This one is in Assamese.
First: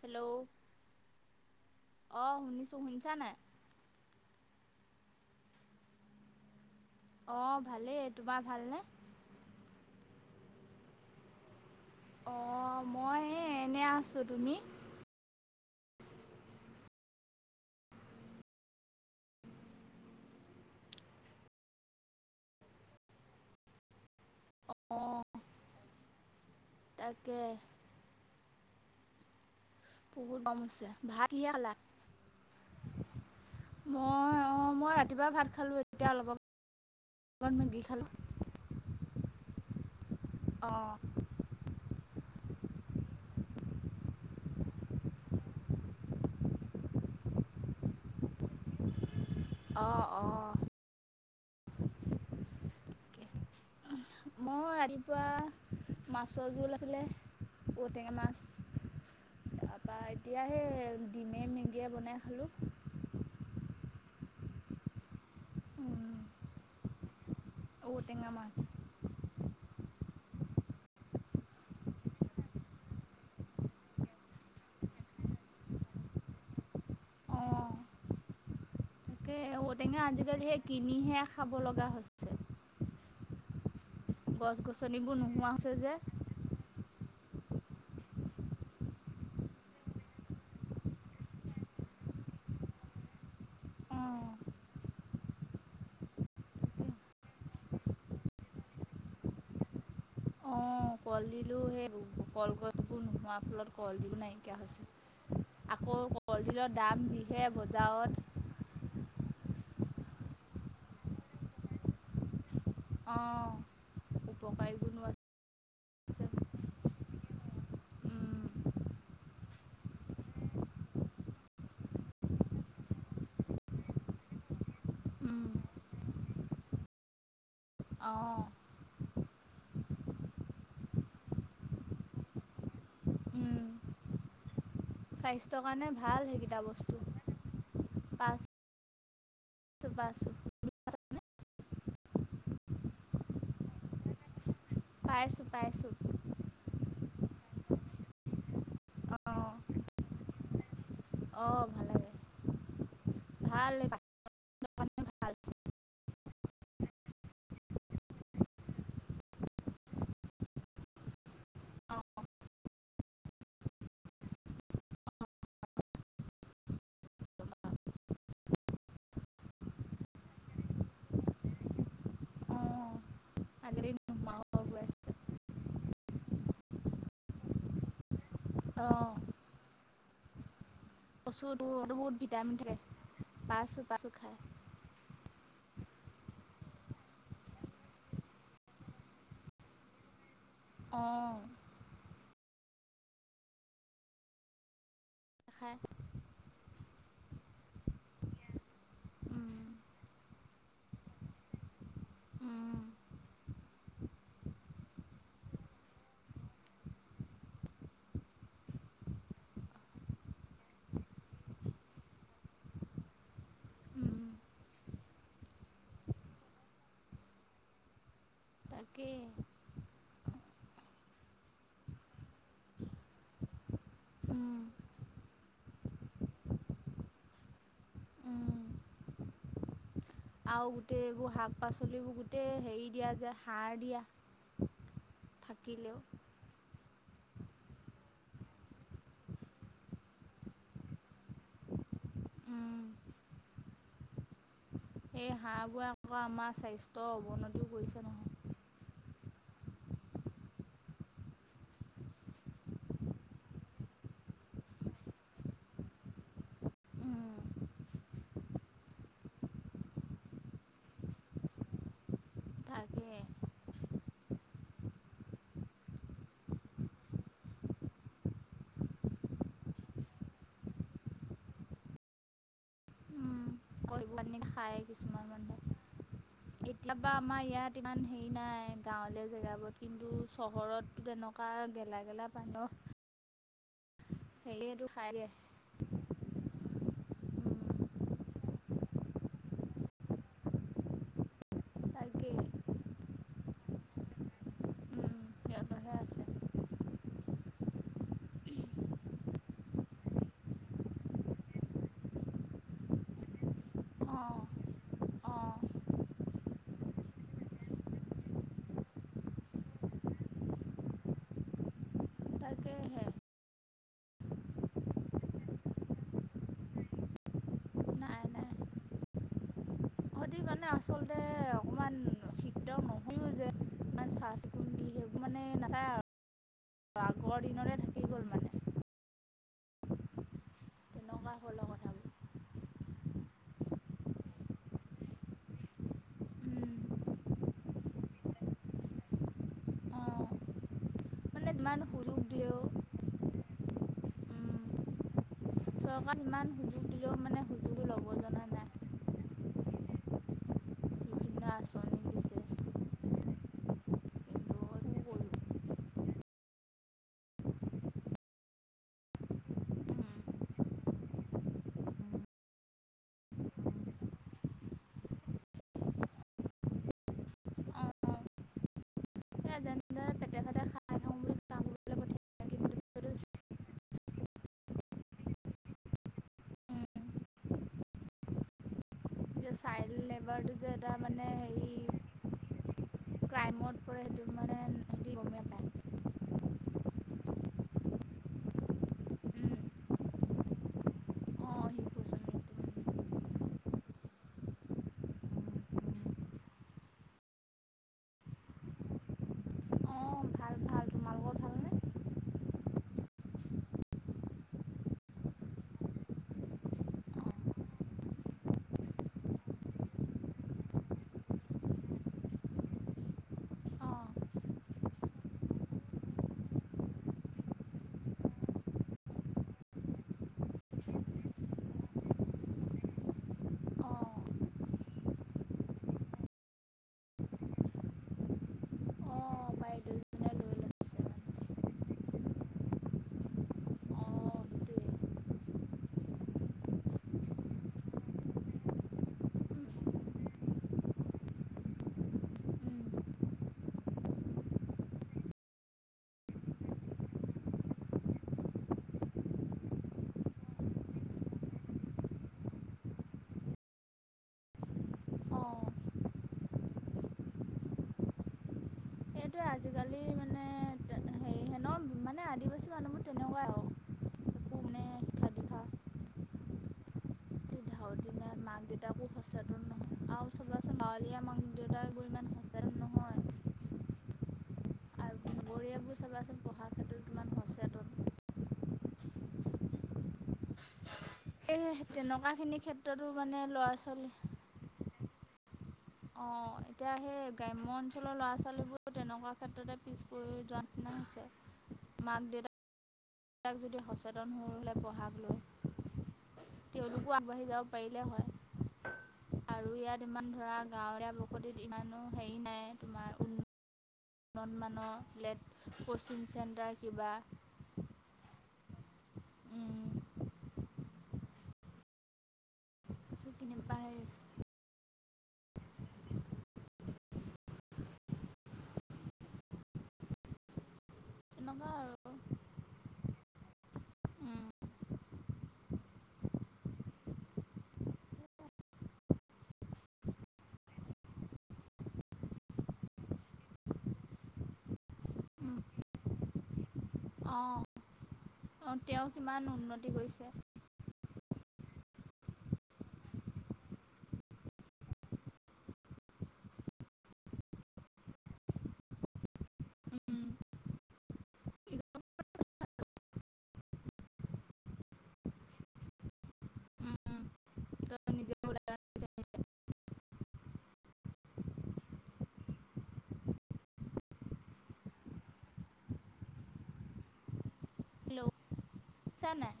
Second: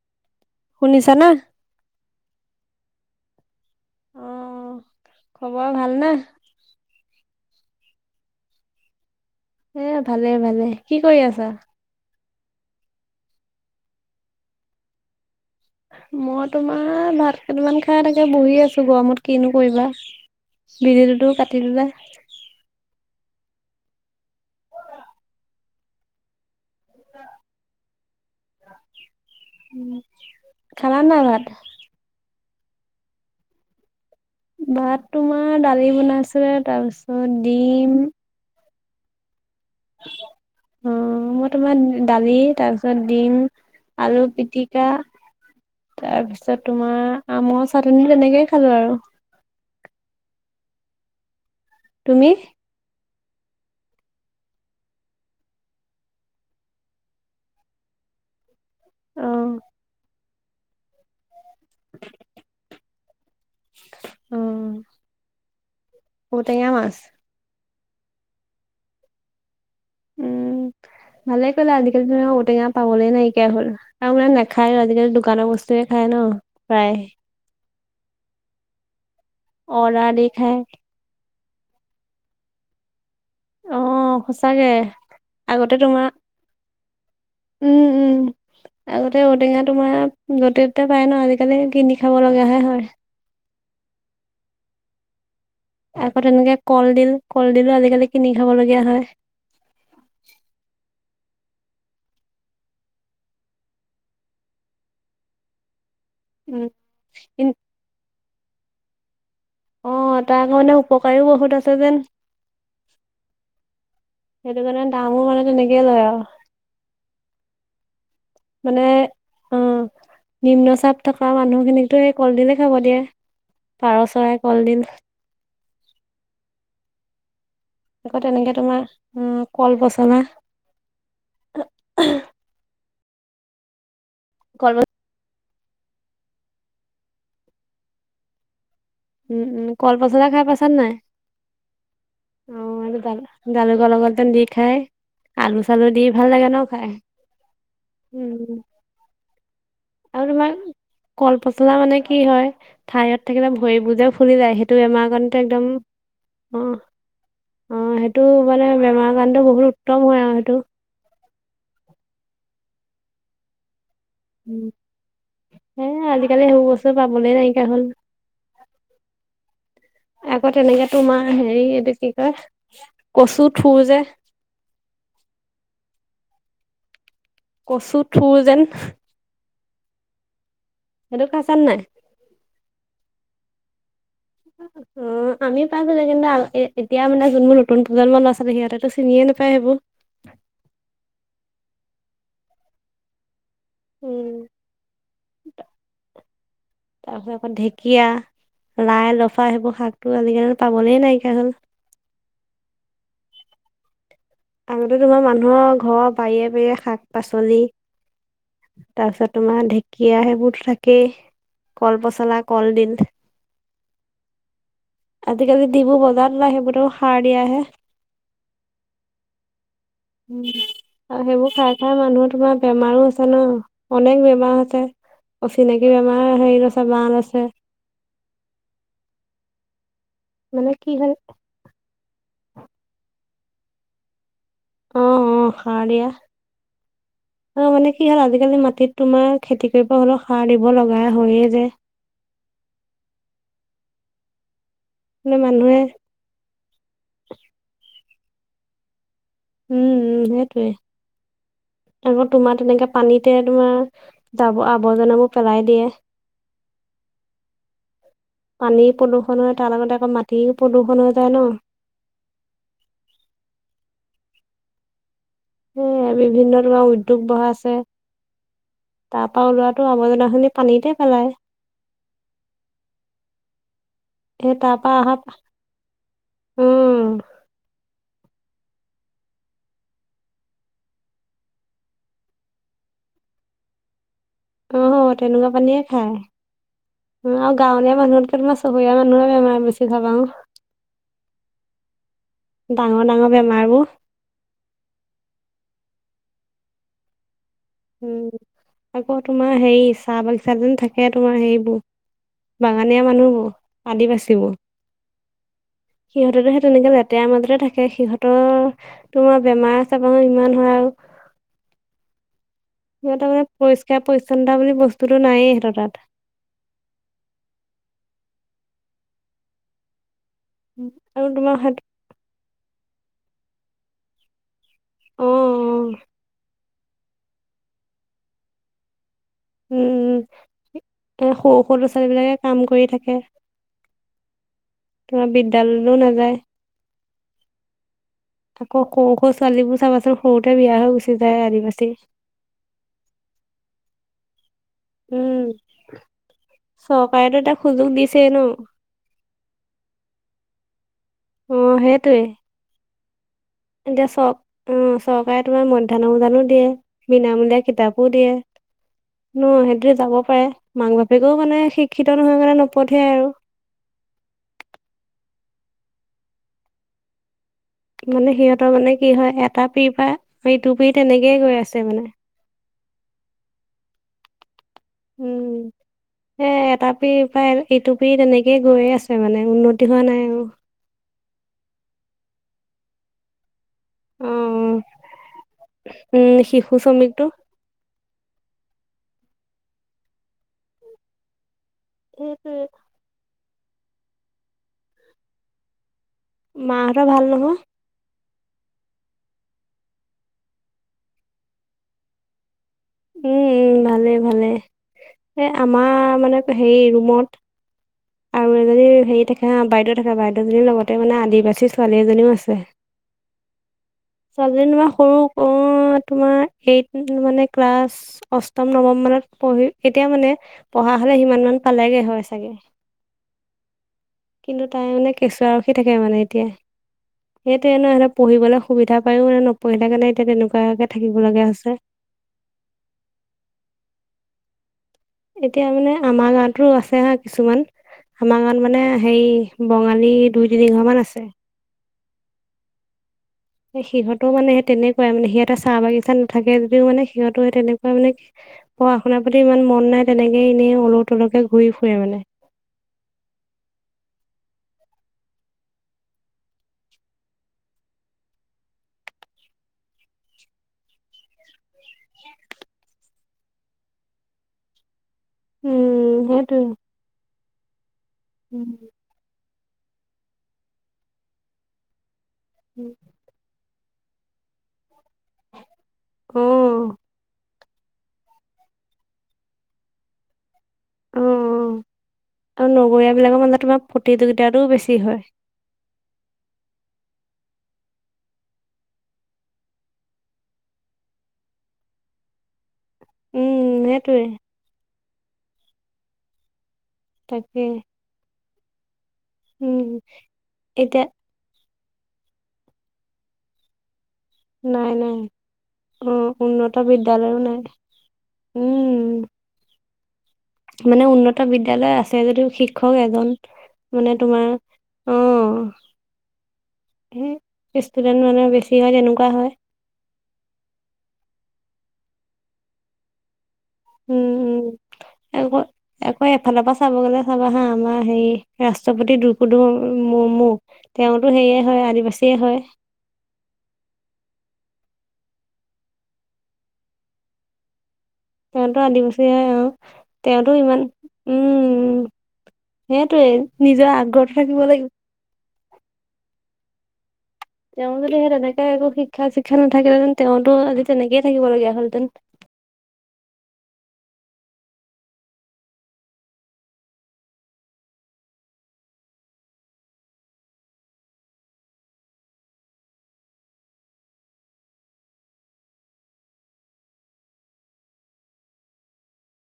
হেল্ল' শুনিছা নে শুনিছানে। নে অ', খবৰ ভাল ন অঁ ভালেই তোমাৰ ভালনে এ ভালে ভালে কি কৰি আছা অ মই এনে আছো তুমি মই তোমাৰ ভাত কেইটামান খাই তাকে বহি আছো গৰমত কিনো কৰিবা। বিলটোতো কাটি দিলে। অঁ তাকে অ- বহুত কম হৈছে ভাত কালা অঁ মই ভাত ৰাতিপুৱা ভাত তোমাৰ খালোঁ দালি এতিয়া অলপ বনাইছিলে তাৰপিছত আগত মেগী ডিম- খালোঁ অ অঁ মই তোমাৰ দালি তাৰপিছত দিম আলু পিটিকা। তাৰপিছত তোমাৰ আমৰ চাটনি তেনেকেই খালো আৰু- অ অঁ তুমি- মই ৰাতিপুৱা মাছৰ জোল আছিলে ঔটেঙা মাছ। আহ এতিয়াহে ডিমে মেগিয়ে বনাই খালোঁ। উম তে ক মাছ ঔ টেঙা মাছ। উম ভালে কলে আজিকালি ধৰ ঔটেঙা, পাবলে নাইকিয়া হ'ল আৰু মানে নাখায় আজিকালি দোকানৰ বস্তুৱে। খাই ন প্ৰায়। অঁ তাকে ঔটেঙা অৰ্ডাৰ দি আজিকালি সে খায় কিনিহে খাব লগা হৈছে। অ গছ সঁচাকে গছনিবোৰ আগতে নোহোৱাছে যে তোমাৰ উম উম। আগতে ঔটেঙা তোমাৰ য'তে ততে পায় ন আজিকালি কিনি খাব লগাহে হয়। [inaudible] অ'। তাৰপ এনেকে কলডিল কলডিলো আজিকালি কিনি খাবলগীয়া হয়। [inaudible] কল ডিলো সেই কলগছবোৰ নোহোৱাৰ ফলত কলডিল নাইকিয়া হৈছে আকৌ উম কলডিলৰ দাম কিন যিহে বজাৰত অ তাৰ মানে উপকাৰীও বহুত আছে যেন অ' সেইটো উপকাৰী কাৰণে গুণো ডাঙৰ মানে তেনেকি দিয়ে লয় আও আছে উম, মানে অ নিম্ন চাপ থকা মানুহখিনিকো সেই কলডিলে খাব দিয়ে। পাৰ চৰাই কলদিল। উম, আকৌ অ'। তেনেকে তোমাৰ কল পচলা উম, কৰ্ম স্বাস্থ্যৰ কাৰণে ভাল সেইকেইটা বস্তু প উম উম কল পচলা খাই পাইছা নে নাই অ এই জালু গল গলতে দি খাই পাইছোঁ আলু চালু পাইছোঁ দি ভাল লাগে ন খাই উম অ' আৰু তোমাৰ কল অ' পচলা ভাল মানে লাগে কি হয় ঠাইত থাকিলে ভাল পাচলি ভৰিবোজেও ফুলি যায় স দুই কাৰণে এমাহ ভাল খনতে একদম অ অ সেইটো মানে বেমাৰ কাৰণত বহুত উত্তম হয় আৰু সেইটো [inaudible] উ হ আজিকালি সেবোৰ চব পাবলৈ নাইকিয়া হ'ল। [inaudible] আকৌ তেনেকে তোমাৰ হেৰি এইটো কি কয় অ' কচু থো আজিকালি যে [inaudible] নোহোৱা হৈ গৈ আছে। কচু ঠুৰ যেন অ', সেইটো কচু খাইছা নাই বহুত ভিটামিন থাকে পাইছো প খাই অ অ আমি পাই গো কিন্তু এতিয়া মানে যোন মোৰ নতুন প্ৰজন্ম ল'ৰা ছোৱলী সিহতেতো চিনিয়ে নাপায় সেইবোৰ হয় আহ উম হয় তাৰপিছত আকৌ ঢেকীয়া লাই লফা উম, সেইবোৰ শাকটো আজিকালি পাবলে নাইকিয়া হ'ল উম, আগতে তোমাৰ মানুহৰ ঘৰৰ বাৰিয়ে বাৰিৰে শাক পাচলি তাৰপিছত তোমাৰ ঢেকীয়া সেইবোৰো থাকেই কল পচলা কলডিল উম আজিকালি ডিবু বজাৰ ওলাই সেইবোৰও সাৰ দিয়াহে তাকে উম আৰু সেইবোৰ খাই খাই মানুহৰ তোমাৰ বেমাৰো আছে ন অনেক উম, বেমাৰ আছে অচিনাকি বেমাৰ হেৰিত আছে বান আছে উম। আৰু গোটেই এইবোৰ শাক পাচলিবোৰ গোটেই হেৰি দিয়া যে সাৰ দিয়া আহ অ সাৰ থাকিলেও দিয়া অ মানে কি হ'ল আজিকালি মাটিত তোমাৰ খেতি কৰিব হ'লেও সাৰ দিব লগা হয়ে যে [inaudible] উম, এই মানে মানুহে হাঁহবুৰে আকৌ আমাৰ স্বাস্থ্যৰ অৱনতিও কৰিছে নহয় উম উ সেইটোৱে আকৌ তোমাৰ তেনেকে পানীতে তোমাৰ আৱৰ্জনাবোৰ পেলাই দিয়ে উম, [inaudible] পানী প্ৰদূষণ হয় তাৰ লগতে আকৌ মাটি প্ৰদূষণ হৈ যায় ন তাকে [unintelligible] সেয়াই বিভিন্ন ধৰণৰ উদ্যোগ বহাইছে তাৰ পৰা ওলোৱাটো আৱৰ্জনাখিনি পানীতে পেলায় উম কৰিব পানি খায় অহা কিছুমান মানুহে উম নাইন গাঁৱলীয়া জেগাবোৰ কিন্তু চহৰতো তেনেকোৱা গেলা গেলা পানীৰ অহ তেনেকোৱা পানীয়ে খায় আৰু গাঁৱলীয়া মানুহত কে তোমাৰ চহৰীয়া মানুহৰে বেমাৰ বেছি চাবা তাকে ডাঙৰ ডাঙৰ বেমাৰবোৰ সিহঁতৰহে আছে উম আকৌ তোমাৰ হেৰি চাহ বাগিছা যেন থাকে তোমাৰ সেইবোৰ বাগানীয়া মানুহবোৰ আদি অঁ বাচিবোৰ অঁ সিহঁতেতো সেই তেনেকে লেতেৰা মাজতে থাকে সিহঁতৰ তোমাৰ বেমাৰ আজাৰ বোও ইমান হয় আৰু অহ তাকেহে সিহঁতৰ মানে পৰিষ্কাৰ পৰিচ্ছন্নতা বুলি বস্তুটো নায়েই সিহঁতৰ তাত [inaudible] নাই নাই সিহঁতি মানে উ আচলতে আৰু তোমাৰ ভা অকণমান শিক্ষিত নহয়ো যে ইমান চাফ চিকুণ দি সেইবোৰ অ অ মানে নাচায় আৰু আগৰ দিনৰে থাকি গ'ল মানে উম এ তেনেকুৱা সৰু হ'ল আৰু সৰু ল'ৰা কথাবোৰ ছোৱালী বিলাকে কাম কৰি থাকে তোমাৰ বিদ্যালয়তো নাযায় আকৌ সৰু সৰু ছোৱালীবোৰ চাবাচোন অঁ সৰুতে বিয়া হৈ গুচি যায় মানে যিমান আদিবাসী সুযোগ দিলেও ও। চৰকাৰে ইমান সুযোগ দিলেও মানে সুযোগবোৰ ল'ব জনা নাই। বিভিন্ন উম, আঁচনি সেইটোৱে। দিছে এতিয়া কিন্তু চক, একো উম, কৰিব চৰকাৰে তোমাৰ মধ্যাহ্নো ভোজনোঁ দিয়ে, বিনামূলীয়া কিতাপো দিয়ে ন'? সেইটোৱে যাব পাৰে। মাক বাপেকো মানে, শিক্ষিত নহয় কাৰণে নপঠিয়াই আৰু। [unintelligible] অঁ অঁ মানে সিহঁতৰ মানে, কি হ'য়, এটা ফ্ৰী পা যেনেদৰে পেটে ভাতে ফ্ৰীটো, খাই ফ্ৰী থাকোঁ বুলি তেনেকেই গৈ কাম আছে মানে। কৰিবলৈ পঠিয়াই কিন্তু সেইটো উম, এ এটা ফ্ৰী পাই, ইটো ফ্ৰী তেনেকেই গৈয়ে আছে মানে। যে উন্নতি চাইল্ড হোৱা নাই আৰু লেবাৰটো যে তাৰ মানে হেৰি ক্ৰাইমত তু অ, অ উম, শিশু শ্ৰমিকতো। অঁ শিশু সেইটোৱে শ্ৰমিকটো মা হঁতৰ ভাল নহয়? অঁ ভাল ভাল তোমালোকৰ ভালনে ও, উম ভালে ভালে। এ আমাৰ মানে পে হেৰি, ৰোমত আৰু এজনী হেৰি থাকে হা বাইদৌ থাকে বাইদৌজনীৰ লগতে মানে আদিবাসী ছোৱালী এজনীও আছে। অঁ ছোৱালীজনী বা সৰু অ তোমাৰ এইট মানে- ক্লাছ অষ্টম, নৱম মানত পঢ়ি এতিয়া মানে, পঢ়া হ'লে সিমান মান পালেগে হ'য় চাগে? অঁ কিন্তু তাই মানে কেঁচুৱা ৰখি থাকে মানে এতিয়া। সেইটোৱে ন'? হেঁতে পঢ়িবলে সুবিধা পাইও মানে অঁ নপঢ়িলে কাৰণে এতিয়া বাইদেউজনে লৈ তেনেকোৱাকে লৈছে থাকিব মানে অঁ লগীয়া হৈছে। সেইটোৱে এতিয়া মানে আমাৰ গাঁৱতো আছে হাঁ কিছুমান আমাৰ গাঁৱত মানে হেৰি বঙালী দুই তিনি ঘৰ মান আছে। এ সিহঁতৰ মানে সে তেনেকুৱাই মানে, সিহঁতে চাহ- বাগিচাত নাথাকে যদিও মানে, সিহঁটো সেই তেনেকুৱা মানে কি পঢ়া -শুনাৰ প্ৰতি ইমান মন নাই। তেনেকেই এনেই অলৌ- তলৌকে ঘূৰি ফুৰে মানে। [inaudible] অঁ সেইটোৱে আজিকালি মানে হেৰিহে [unintelligible] ন' মানে, আদিবাসী মানুহবোৰ তেনেকুৱাই আও। উম, সেইটোৱে। ধাউতিনা মাক দেউতাকো সচেত দেউতাকবোৰ ইমান সচেতন উম। নহয় জীয়েকবোৰ চাবাচোন পঢ়া অ', ক্ষেত্ৰত কিমান আগ এই তেনেকুৱাখিনি অঁ--আৰু ক্ষেত্ৰতো নগৰীয়া মানে বিলাকৰ মাজত ল'ৰা তোমাৰ ছোৱালী প্ৰতিযোগিতাটো বেছি হ'য়। অঁ [inaudible] এতিয়া সেই গ্ৰাম্য অঞ্চলৰ ল'ৰা -ছোৱালীবোৰো তেনেকুৱা ক্ষেত্ৰতে পিছপৰি যোৱানিচিনাহে হৈছে। মাক দেউতাক ক বিলাক উম যদি সেইটোৱে সচেতন হ'লে পঢ়া তেওঁলোকো আগবাঢ়ি তাকে যাব পাৰিলে হ'য়। আৰু উম ইয়াত ইমান, ধৰা এতিয়া গাঁৱলীয়া বসতিত ইমানো হেৰি নাই। তোমাৰ, ওঁ নাই নাই। উন্নতমানৰ লেট্‌, কোচিং অ'। উন্নত চেণ্টাৰ কিবা বিদ্যালয়ো নাই। উম। কিনি মানে, উন্নত বিদ্যালয় আছে যদিও শিক্ষক এজন। মানে পাইছ তোমাৰ অঁ সেই--ষ্টুডেন্ট মানে বেছি ভাগে এনুকা হ'য়। এনেকুৱা আৰু ওঁ, উম, ওঁ এই লোকৰ আকৌ এফালৰ পৰা চাবগলে, চাবা হাঁ আমাৰ হেৰি ৰাষ্ট্ৰপতি দ্ৰূপুদী মূৰ্মু। তেওঁটো সেৰিয়ে হ'য়। আদিবাসীয়ে হ'য়। অঁ অঁ তেওঁটো তেওঁ আদিবাসীয়ে কিমান হ'য়। উন্নতি কৰিছে তেওঁটো ইমান উম সেইটোৱে, নিজৰ আগ্ৰহ থাকিব লাগিব। তেওঁ যদি সেই তেনেকে একো শিক্ষা- চিক্ষা নাথাকিলেহেঁতেন উম, তেওঁটো আজি তেনেকেই থাকিব লগীয়া হ'লহেঁতেন। [inaudible] উম, উম, তেওঁ নিজে ওলাই আহিছে চা নাই